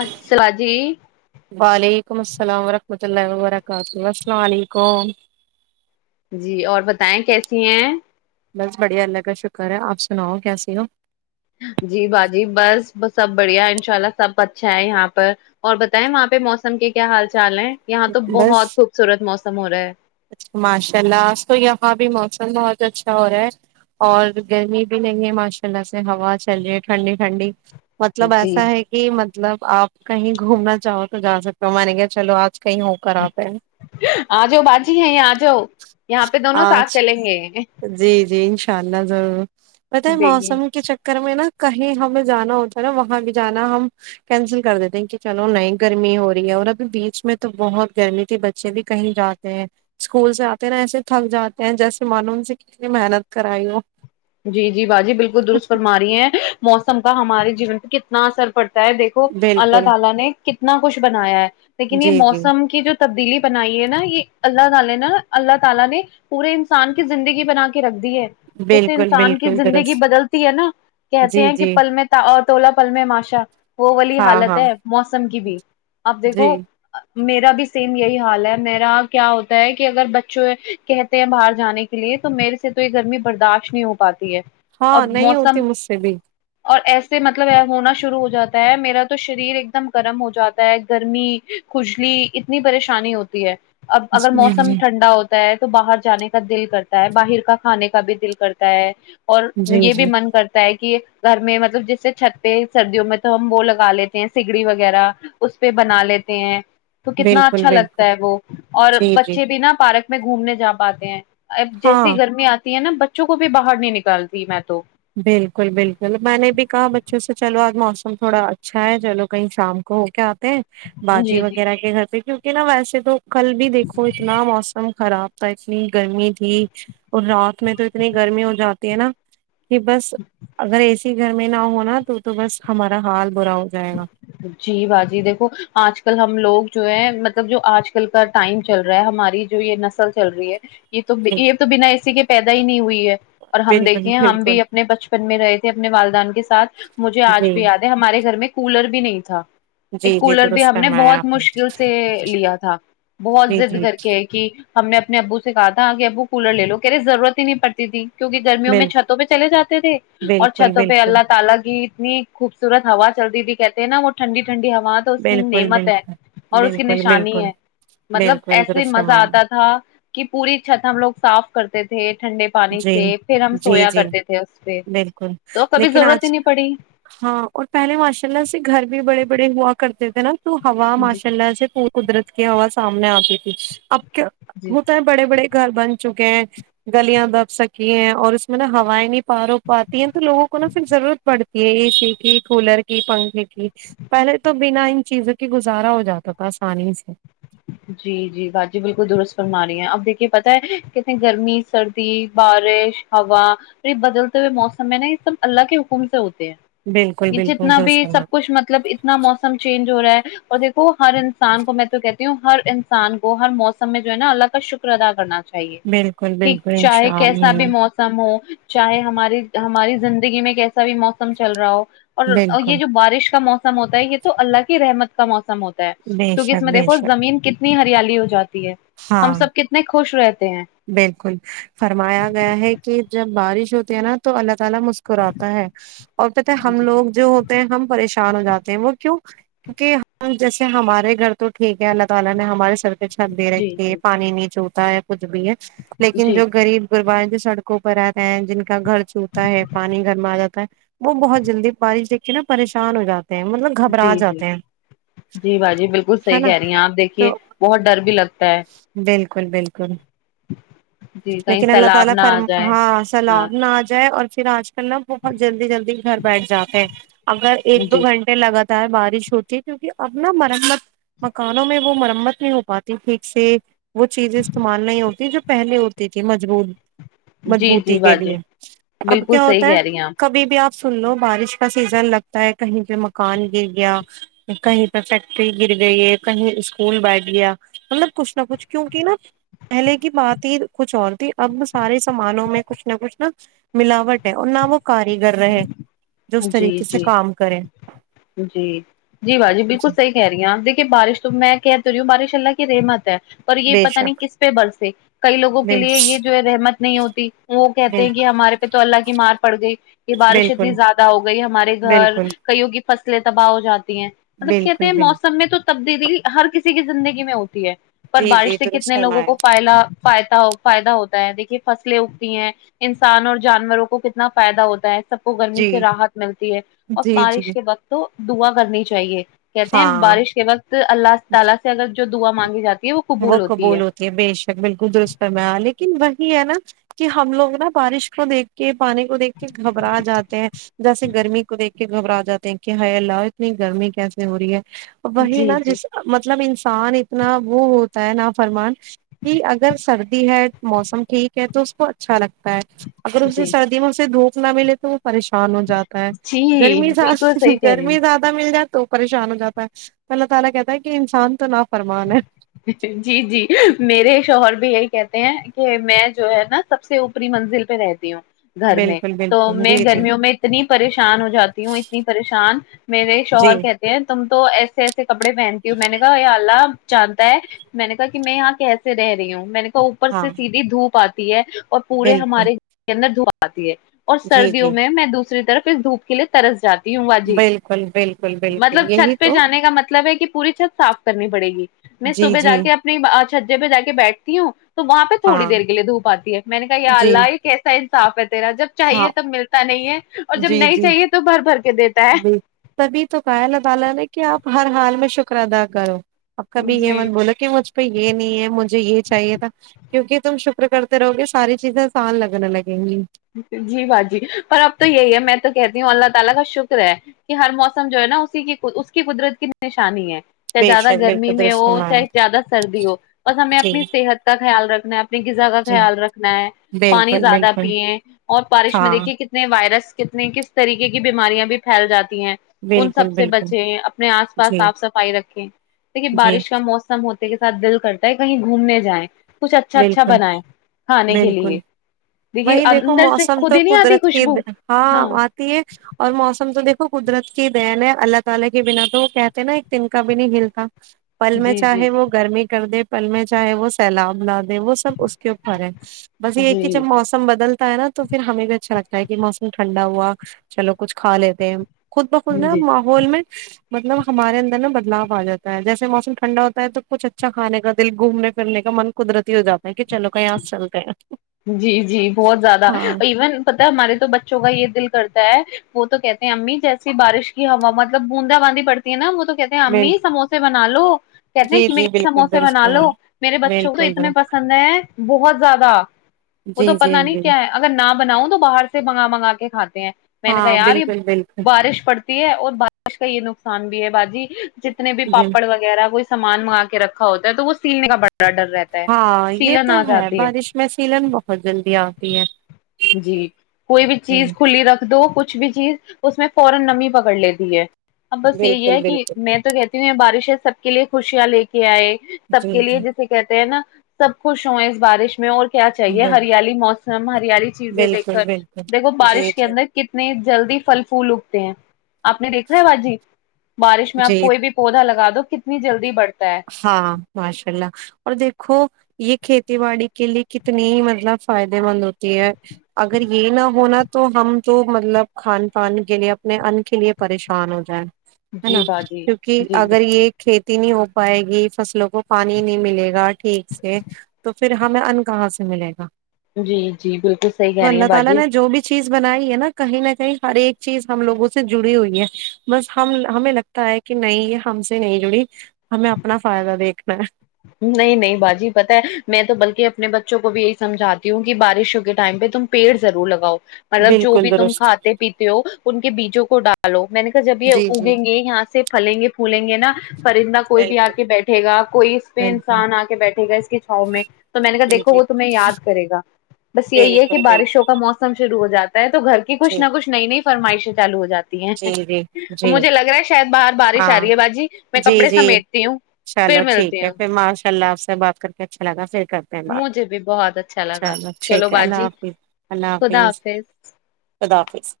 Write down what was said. اسل جی وعلیکم السلام وورحمۃ اللہ وبرکاتہ السلام علیکم جی اور بتائیں کیسی ہیں بس بڑھیا اللہ کا شکر ہے آپ سناؤ کیسی ہو جی باجی بس سب بڑھیا ان شاء اللہ سب اچھا ہے یہاں پر اور بتائیں وہاں پہ موسم کے کیا حال چال ہیں یہاں تو بس بہت خوبصورت موسم ہو رہا ہے ماشاء اللہ آج تو یہاں بھی موسم بہت اچھا ہو رہا ہے اور گرمی بھی نہیں ہے ماشاء اللہ سے ہوا چل رہی ہے ٹھنڈی ٹھنڈی مطلب جی ایسا ہے کہ مطلب آپ کہیں گھومنا چاہو تو جا سکتے ہو میں نے کہ چلو آج کہیں ہو کر آتے ہیں آ جؤ بجی ہے یہ آ جاؤ یہاں پہ دونوں آج ساتھ چلیں گے جی جی انشاء اللہ ضرور پاتا ہے دیکھیے موسم کے چکر میں نا کہیں ہمیں جانا ہوتا ہے نا وہاں بھی جانا ہم کینسل کر دیتے ہیں کہ چلو نئی گرمی ہو رہی ہے اور ابھی بیچ میں تو بہت گرمی تھی بچ ے بھی کہیں جاتے ہیں اسکول سے آ ایسے تھک جاتے ہیں جیسے مان ان سے کتنے محنت کرائی ہو جی جی باجی بالکل درست فرماری ہیں موسم کا ہمارے جیون پہ کتنا اثر پڑتا ہے دیکھو اللہ بالکل تلا نے کتنا کچھ بنایا ہے لیکن یہ جی جی موسم کی جو تبدیلی بنائی ہے نا یہ اللہ تعالی نے اللہ تعالی نے پورے انسان کی زندگی بنا کے رکھتی ہے جیسے بالکل انسان کی بالکل زندگی درست بدلتی ہے نا کہتے جی ہیں کہ جی پل میں تولہ پل میں ماشا وہ والی ہاں حالت ہاں ہے موسم کی بھی آپ دیکھو جی میرا بھی سیم یہی حال ہے میرا کیا ہوتا ہے کہ اگر بچوں کہتے ہیں باہر جانے کے لیے تو میرے سے تو یہ گرمی برداشت نہیں ہوتی پاتی ہے ہاں اب نہیں موسم ہوتی مجھ سے بھی اور ایسے مطلب ہونا شروع ہو جاتا ہے میرا تو شریر ایک دم گرم ہو جاتا ہے گرمی کجلی اتنی پریشانی ہوتی ہے اب اگر جی موسم جی ٹھنڈا ہوتا ہے تو باہر جانے کا دل کرتا ہے باہر کا کھانے کا بھی دل کرتا تا ہے اور جی یہ بھی جی من کرتا ہے کہ گھر میں مطلب جیسے چھت پہ سردیوں میں تو ہم وہ لگا لیتے ہیں سگڑی وغیرہ اس پہ بنا لیتے ہیں تو کتنا بالکل اچھا بالکل لگتا ہے وہ اور جی جی بچے بھی نا پارک میں گھومنے جا پاتے ہیں ہاں جیسی گرمی آتی تی ہے نا بچوں کو بھی باہر نہیں نکالتی میں تو بالکل بالکل میں نے بھی کہا بچوں سے چلو آج موسم تھوڑا اچھا ہے چلو کہیں شام کوہو ک آتے ہیں باجی جی جی وغیرہ کے گھر پہ کی کیو ک نا ویسے تو کل بھی دیکھو اتنا موسم خراب تھا اتنی گرمی تھی اور رات میں تو اتنی گرمی ہو جاتی ہے نا کہ بس اگر اے س گھر میں نہ ہوناا تو تو بس ہمارا حال برا ہو جائے گا جی باجی دیکھو آج کل ہم لوگ جو ہے مطلب جو آج کل کا ٹائم چل رہا ہے ہماری جو یہ نسل چل رہی ہے یہ تو جی یہ تو بنا اسی کے پیدا ہی نہیں ہوئی ہے اور ہم بالکل دیکھیںے ہم بالکل بھی اپنے بچپن میں رہے تھے اپنے والدہ کے ساتھ مجھے آج جی بھی یاد ہمارے گھر میں کولر بھی نہیں تھا ایک جی جی کولر بھی درست ہم نے فرمایا بہت آپ نے مشکل سے لیا تھا بہت جی زضد جی کر کے ایک کہی ہم نے اپنے ابو سے کہا تھا کہ ابو کولر لے لو کہے ضرورت ہی نہیں پڑتی تھی کیونکہ گرمیوں میں بال چھتوں پہ چلے جاتے تھے اور بالکل چھتوں پہ بالکل اللہ تعالا کی اتنی خوبصورت ہوا چلتی ت کہتے ہیں نا وہ ٹنڈی ٹھنڈی ہوا تو اس کی بالکل نعمت ہے بالکل اور اس کی بالکل نشانی بالکل ہے مطلب بالکل ایسے ہی درست مزہ فرمایا آتا تھا کی پوری چھت ہم لوگ صاف کرتے تھے ٹھنڈے پانی جی سے پھر ہم جی سویا جی کرتے تھے اس پہ بالکل تو کبھی لیکن ضرورت ہی آج نہیں پڑی ہاں اور پہلے ماشاء اللہ سے گھر بھی بڑے بڑے ہوا کرتے تھے نا تو ہوا جی ماشاء اللہ سے پ قدرت کی ہوا سامنے آتی تھی اب کیا جی ہوتا ہے بڑے بڑے گھر بن چکے ہیں گلیاں دب سکی ہے اور اس میں نا ہوائیں نہیں پار ہو پاتی ہیں تو لوگوں کو نا پھر ضرورت پڑتی یہ ا سی کی کولر کی پنکھے کی پہلے تو بنا ان چیزوں کے گزارا ہو جاتا تھا آسانی سے جی جی با جی بالکل درست فر ما رہی ہیں آ پ دیکھیے پتہ ہے کتنے گرمی سردی بارش ہوا بدلتے ہوئے موسم میں نا یہ سب اللہ کے حکم سے ہوتے ہیں بالکل یہ بالکل جتنا درست بھی فرما سب کچھ مطلب اتنا موسم چینج ہو رہا ہے اور دیکھو ہر انسان کو میں تو کہ ہر انسان کو ہر موسم میں جو ہے نا اللہ کا شکر ادا کرنا چاہیے بالکل کہ بالکل چاہے انشاء کیسا بھی اللہ مو سم ہو چاہے ہماری ہماری زندگی میں کیسا بھی موسم چل رہا ہو اور یہ بالکل جو بارش کا موسم ہوتا ہے یہ تو اللہ کی رحمت کا موسم ہوتا ہے بے کیونکہ اس شک میں دیکھ بے شک زین کتنی ہریالی ہو جاتی ہے ہم ہاں سب کتنے خوش رہتے ہیں بالکل فرمایا گیا ہے کہ جب بارش ہوتی ہے نا تو اللہ تعالی مس کراتا ہے اور پتہ ہے ہم جی لوگ جو ہوتے ہیں ہم پریشان ہو جاتے ہیں وہ کیوں کہ ہم جیسے ہمارے گھر تو ٹھیک ہے اللہ تعالی نے ہمارے سر چھت دے جی رکھی ہے جی پانی نیچے ہو تا ہے کچھ بھی ہے لیکن جی جو غریب گربا ہے جو سڑک کو پر آتا ہے جن کا گھر چھوٹا ہے پانی گھر میں آ جاتا ہے وہ بہت جلدی بارش دیکھ کے نا پریشان ہو جاتے ہیں مطلب جی گھبرا جی جاتے ہیں جی باجی بالکل ہے صحیح نا کہہ رہی ہیں آپ دیکھیے تو بہت ڈر بھی لگتا ہے بالکل بالکل جی کہیں لیکن اللہ سیلاب تعالی نہ آ فرم جائے ہاں ہاں سلام نہ آ جائے اور پھر آج کل نا بہت جلدی جلدی گھر بیٹھ جاتے ہیں اگر ایک دو جی گھنٹے لگاتار بارش ہوتی ہے کیونکہ اب نہ مرمت مکانوں میں وہ مرمت نہیں ہو پاتی ٹھیک سے وہ چیزیں استعمال نہیں ہوتی یہ جو پہلے ہوتیے تھے مجبوط جی مضبوطی جی کے باجی لیے اب بالکل کیا صحیح ہوتا ہے کہہ رہی ہیں آپ کبھی بھی آپ سن لو بارش کا سیزن لگتا ہے کہیں پہ مکان گر گیا کہیں پہ فیکٹری گر گئی کہیں اسکول بیٹھ گیا مطلب کچھ نہ کچھ کیونکہ نا پہلے کی بات ہی کچھ اور تھی اب سارے سامانوں میں کچھ نہ کچھ نا ملاوٹ ہے اور نہ وہ کاریگر رہے جو اس جی طریقے سے جی کام کریں جی جی با جی بالکل صحیح کہہ رہی آپ دیکھیے بارش تو میں کہ تو رہی ہوں بارش اللہ کی رحمت ہے پر یہ بے پتہ نہیں شک کس پہ برسے کئی لوگوں کے بال لیے یہ جو ہے رحمت نہیں ہوتی وہ کہتے بال ہیں کہ ہمارے پہ تو اللہ کی مار پڑ گئی یہ بارش بالکل اتنی زیاد دہ ہو گئی ہمارے گھر بالکل کئیوں کی فصلیں تباہ ہو جاتی ہیں مطلب کہتے بالکل ہیں بالکل موسم میں تو تبدیلی ہر کسی کی زندگی میں ہوتی ہے پر جی بارش جی سے درست کتنے لوگوں فرمایا کو پائلا فائد فائدہ ہوتا ہے دیکھیں فصلیں اگتی ہیں انسان اور جانوروں کو کتنا فائدہ ہوتا ہے سب کو گرمی جی سے راحت ملتی ہے اور جی جی بارش کے وقت تو دعا کرنی چاہیے کہتے ہیں ہاں بارش کے وقت اللہ تعالی سے اگر جو دعا مانگی جاتی ہے وہ وہ قبول ہوتی ہے بے شک بالکل درست فرمایا لیکن وہی ہے نا کہ ہم لوگ نا بارش کو دیکھ کے پانی کو دیکھ کے گھبرا جاتے ہیں جیسے گرمی کو دیکھ کے گھبرا جاتے ہیں کہ ہائے اللہ اتنی گرمی کیسے ہو رہی ہے وہی جی نا جی جس مطلب انسان اتنا وہ ہوتا ہے نا فرمان کہ اگر سردی ہے موسم ٹھیک ہے تو اس کو اچھا لگتا ہے اگر اسے جی سردی میں اسے دھوپ نہ ملے تو وہ پریشان ہو جاتا ہے جی گرمی بالکل زیاد صحیح کہہ رہی ہیں گرمی زیاد دہ مل جائے تو پریشان ہو جاتا ہے تو اللہ تعالی کہتا ہے کہ انسان تو نا فرمان ہے جی جی میرے شوہر بھی یہی کہتے ہیں کہ میں جو ہے نا سب سے اوپری منزل پہ رہتی ہوں گھر میں بالکل تو بالکل میں جی جی گرمیوں میں اتنی پریشان ہو جاتی ہوں اتنی پریشان میرے جی شوہر کہتے ہیں تم تو ایسے ایسے کپڑے پہنتی ہو میں نے کہا یا اللہ جانتا ہے میں نے کہا کہ میں یہاں کیسے رہ رہی ہوں میں نے کہا اوپر ہاں سے سیدھی دھوپ آتی ہے اور پورے بالکل ہمارے گھر کے اندر دھوپ آتی ہے اور جی سردیوں جی میں میں دوسری طرف اس دھوپ لیے ترس جاتی ہوں بالکل بالکل بالکل مطلب یہی چھت پہ تو جانے کا مطلب ہے کہ پوری چھت صاف کرنی پڑے گی میں جی صبح جا جی کے اپنی چھجے پہ جا کے بیٹھتی ہوں تو وہاں پہ تھوڑی ہاں دیر کے لیے دھوپ آتی ہے میں نے کہ یہ جی اللہ کیسا انصاف ہے تیرا جب ہاں چاہیے تب ملتا نہیں ہے اور جب جی نہیں جی چاہیے تو بھر بھر کے دیتا ہے ب تبھی تو کہا اللہ تعال نے کہ آپ ہر حال میں شکر ادا کرو آپ کبھی یہ جی مت بولے کہ مجھ پہ یہ نہیں ہے مجھے یہ چاہیے تھا کیونکہ تم شکر کرتے رہو گے ساری چیزیں آسان لگنے لگیں گی جی باجی پر اب تو یہی ہے میں تو کہتی ہوں اللہ تعالی کا شکر ہے کہ ہر موسم جو ہے نا اسی کی اس کی قدرت کی نشانی ہے چاہے بے زیادہ شک گرمی بالکل میں درست ہو فرمایا چاہے زیادہ سردی ہو بس ہمیں اپنی جی صحت کا خیال رکھنا ہے اپنی غذا کا جی خیال رکھنا ہے پانی بالکل زیادہ بالکل پیے اور بارش میں ہاں دیکھیے کتنے وائرس کتنے کس طریقے کی بیماریاں بھی پھیل جاتی ہیں ان سب بالکل سے بالکل بچیں اپنے آس پاس جی صاف صفائی رکھیں دیکھیے جی بارش کا موسم م ہوتے کے ساتھ دل کرتا ہے کہیں گھومنے جائیں کچھ اچھا اچھا بالکل بنائے کھانے کے بالکل لیے دیکھیے وہی دیکھو اندر سے موسم تو خود ہی نہیں آتی قدرت کی خوشبو د- ہاں [unintelligible] اور موسم تو دیکھو قدرت کی دین ہے اللہ تعالی کے بنا تو کہتے ہیں نا ایک تین کا بھی نہیں ہل تھا پل میں جی جی چاہے وہ گرمی کر دے پل میں چاہے وہ سیلاب لا دے وہ سب اس کے اوپر ہے بس یہ جی کہ جب موسم موسم بدلتا ہے نا تو پھر ہمیں بھی اچھا لگتا ہے کہ موسم ٹھنڈا ہوا چلو کچھ کھا لیتے ہیں خود بخود نا جی ماحول میں مطلب ہمارے اندر نا بدلاؤ آ جاتا ہے جیسے موسم ٹھنڈا ہوتا ہے تو کچھ اچھا کھے کا دل گھومنے پھرنے کا من قدرتی ہو جاتے ہیں کہ چلو کہیں یہ سے چلتے ہیں جی جی بہت زیادہ ہاں ایون پت ہمارے تو بچوں کا یہ دل کرتا ہے وہ تو کہتے ہیں امی جیسی بارش کی ہوا مطلب بوندا باندی پڑتی ہے نا وہ تو کہتے ہیں مین امی سموسے بنا لو کہتے ہیں جی کہ میں جی بالکل سموسے درست بنا فرمایا لو میرے بچوں کو تو بالکل اتنے درست پسند ہیں بہت زیادہ وہ جی تو جی پتا نہیں جی کیا ہے اگر نہ بناؤں تو باہر سے منگا منگا کے کھاتے ہیں میں نے کہا ہاں یار یہ بالکل بالکل بارش پڑتی ہے اور بارش کا یہ نقصان بھی ہے باجی جتنے بھی جی پاپڑ وغیرہ وہ سامان منگا کے رکھا ہوتا ہے تو وہ سیلنے کا بڑا ڈر رہتا ہے ہاں یہ سیلن تو آ ہے جاتی بارش میں سیلن بہت جلدی آتی ہے جی کوئی بھی جی چیز کھلی رکھ دو کچھ بھی چیز اس میں فورا نمی پکڑ لیتی ہے اب بس یہی بالکل ہے کہ بالکل میں تو کہتی ہوں یہ بارش ہے سب کے لیے خوشیاں لے کے آئے سب جی کے لیے جی جسے کہتے ہیں نا سب خوش ہوں اس بارش میں اور کیا چاہیے بال ہریالی موسم ہریالی چیزیں دیکھ بالکل کر دیکھوں بالکل جی بارش کے جی اندر کتنے جلدی پھل پھول اگتے ہیں آپ نے دیکھا ہے باجی بارش میں آپ جی کوئی بھی پودا لگا دو کتنی جلدی بڑتا ہے ہاں ماشاء اللہ اور دیکھو یہ کھیتی باڑی کے لیے کتنی مطلب فائدے مند ہوتی ہے اگر یہ نہ ہونا تو تو ہم تو مطلب کھان پان کے لیے اپنے ان کے لیے پریشان ہو جائےیں ہے جی نا باجی کیونکہ جی اگر یہ کھیتی نہیں ہو پائے گی فصلوں کو پانی نہیں ملے گا ٹھیک سے تو پھر ہمیں ان کہاں سے ملے گا جی جی بالکل صحیح تو کہہ رہی اللہ ہیں تعالی باجی نے جو بھی چیز بنائی ہے نا کہیں نہ کہیں ہر ایک چیز ہم لوگوں سے جڑی ہوئی ہے بس ہم ہمیں لگتا ہے کہ کہ نہیں یہ ہم سے نہیں جڑی ہمیں اپنا فائدہ دیکھنا ہے نہیں نہیں باجی پتہ ہے میں تو بلکہ اپنے بچوں کو بھی یہی سمجھاتی ہوں کہ بارشوں کے ٹائم پہ تم پیڑ ضرور لگاؤ مطلب جو بالکل بھی تم درست کھاتے پیتے ہو ان کے بیجوں کو ڈالو میں نے کہا جب یہ جی جی اگیں گے یہاں سے پھلیں گے پھولیں گے نا پرندہ کوئی بھی آ بالکل کے بیٹھے گا کوئی پ بالکل انسان آ کے بیٹھے گا اس کی چھاؤ میں تو میں نے کہا جی دھو جی وہ تمہیں یاد کرے گا بس یہی ہے کہ بالکل بالکل بارشوں کا موسم شروع ہو جاتا ہے تو گھر کی کچھ جی نہ کچھ نئی نئی فرمائشیں چالو ہو جاتی ہیں جی جی جی مجھے لگ رہا ہے شاید باہر بارش آ ہاں رہی ہے باجی میں جی کپڑے جی سمیٹتی ہوں پھر چلو ٹھیک ملتی ہے ہوں پھر ماشاء اللہ آپ سے بات کر کے اچھا لگا پھر کب مجھے بھی بہت اچھا لگا چلو ٹھیک ہے اللہ باجی حافظ اللہ حافظ خدافظ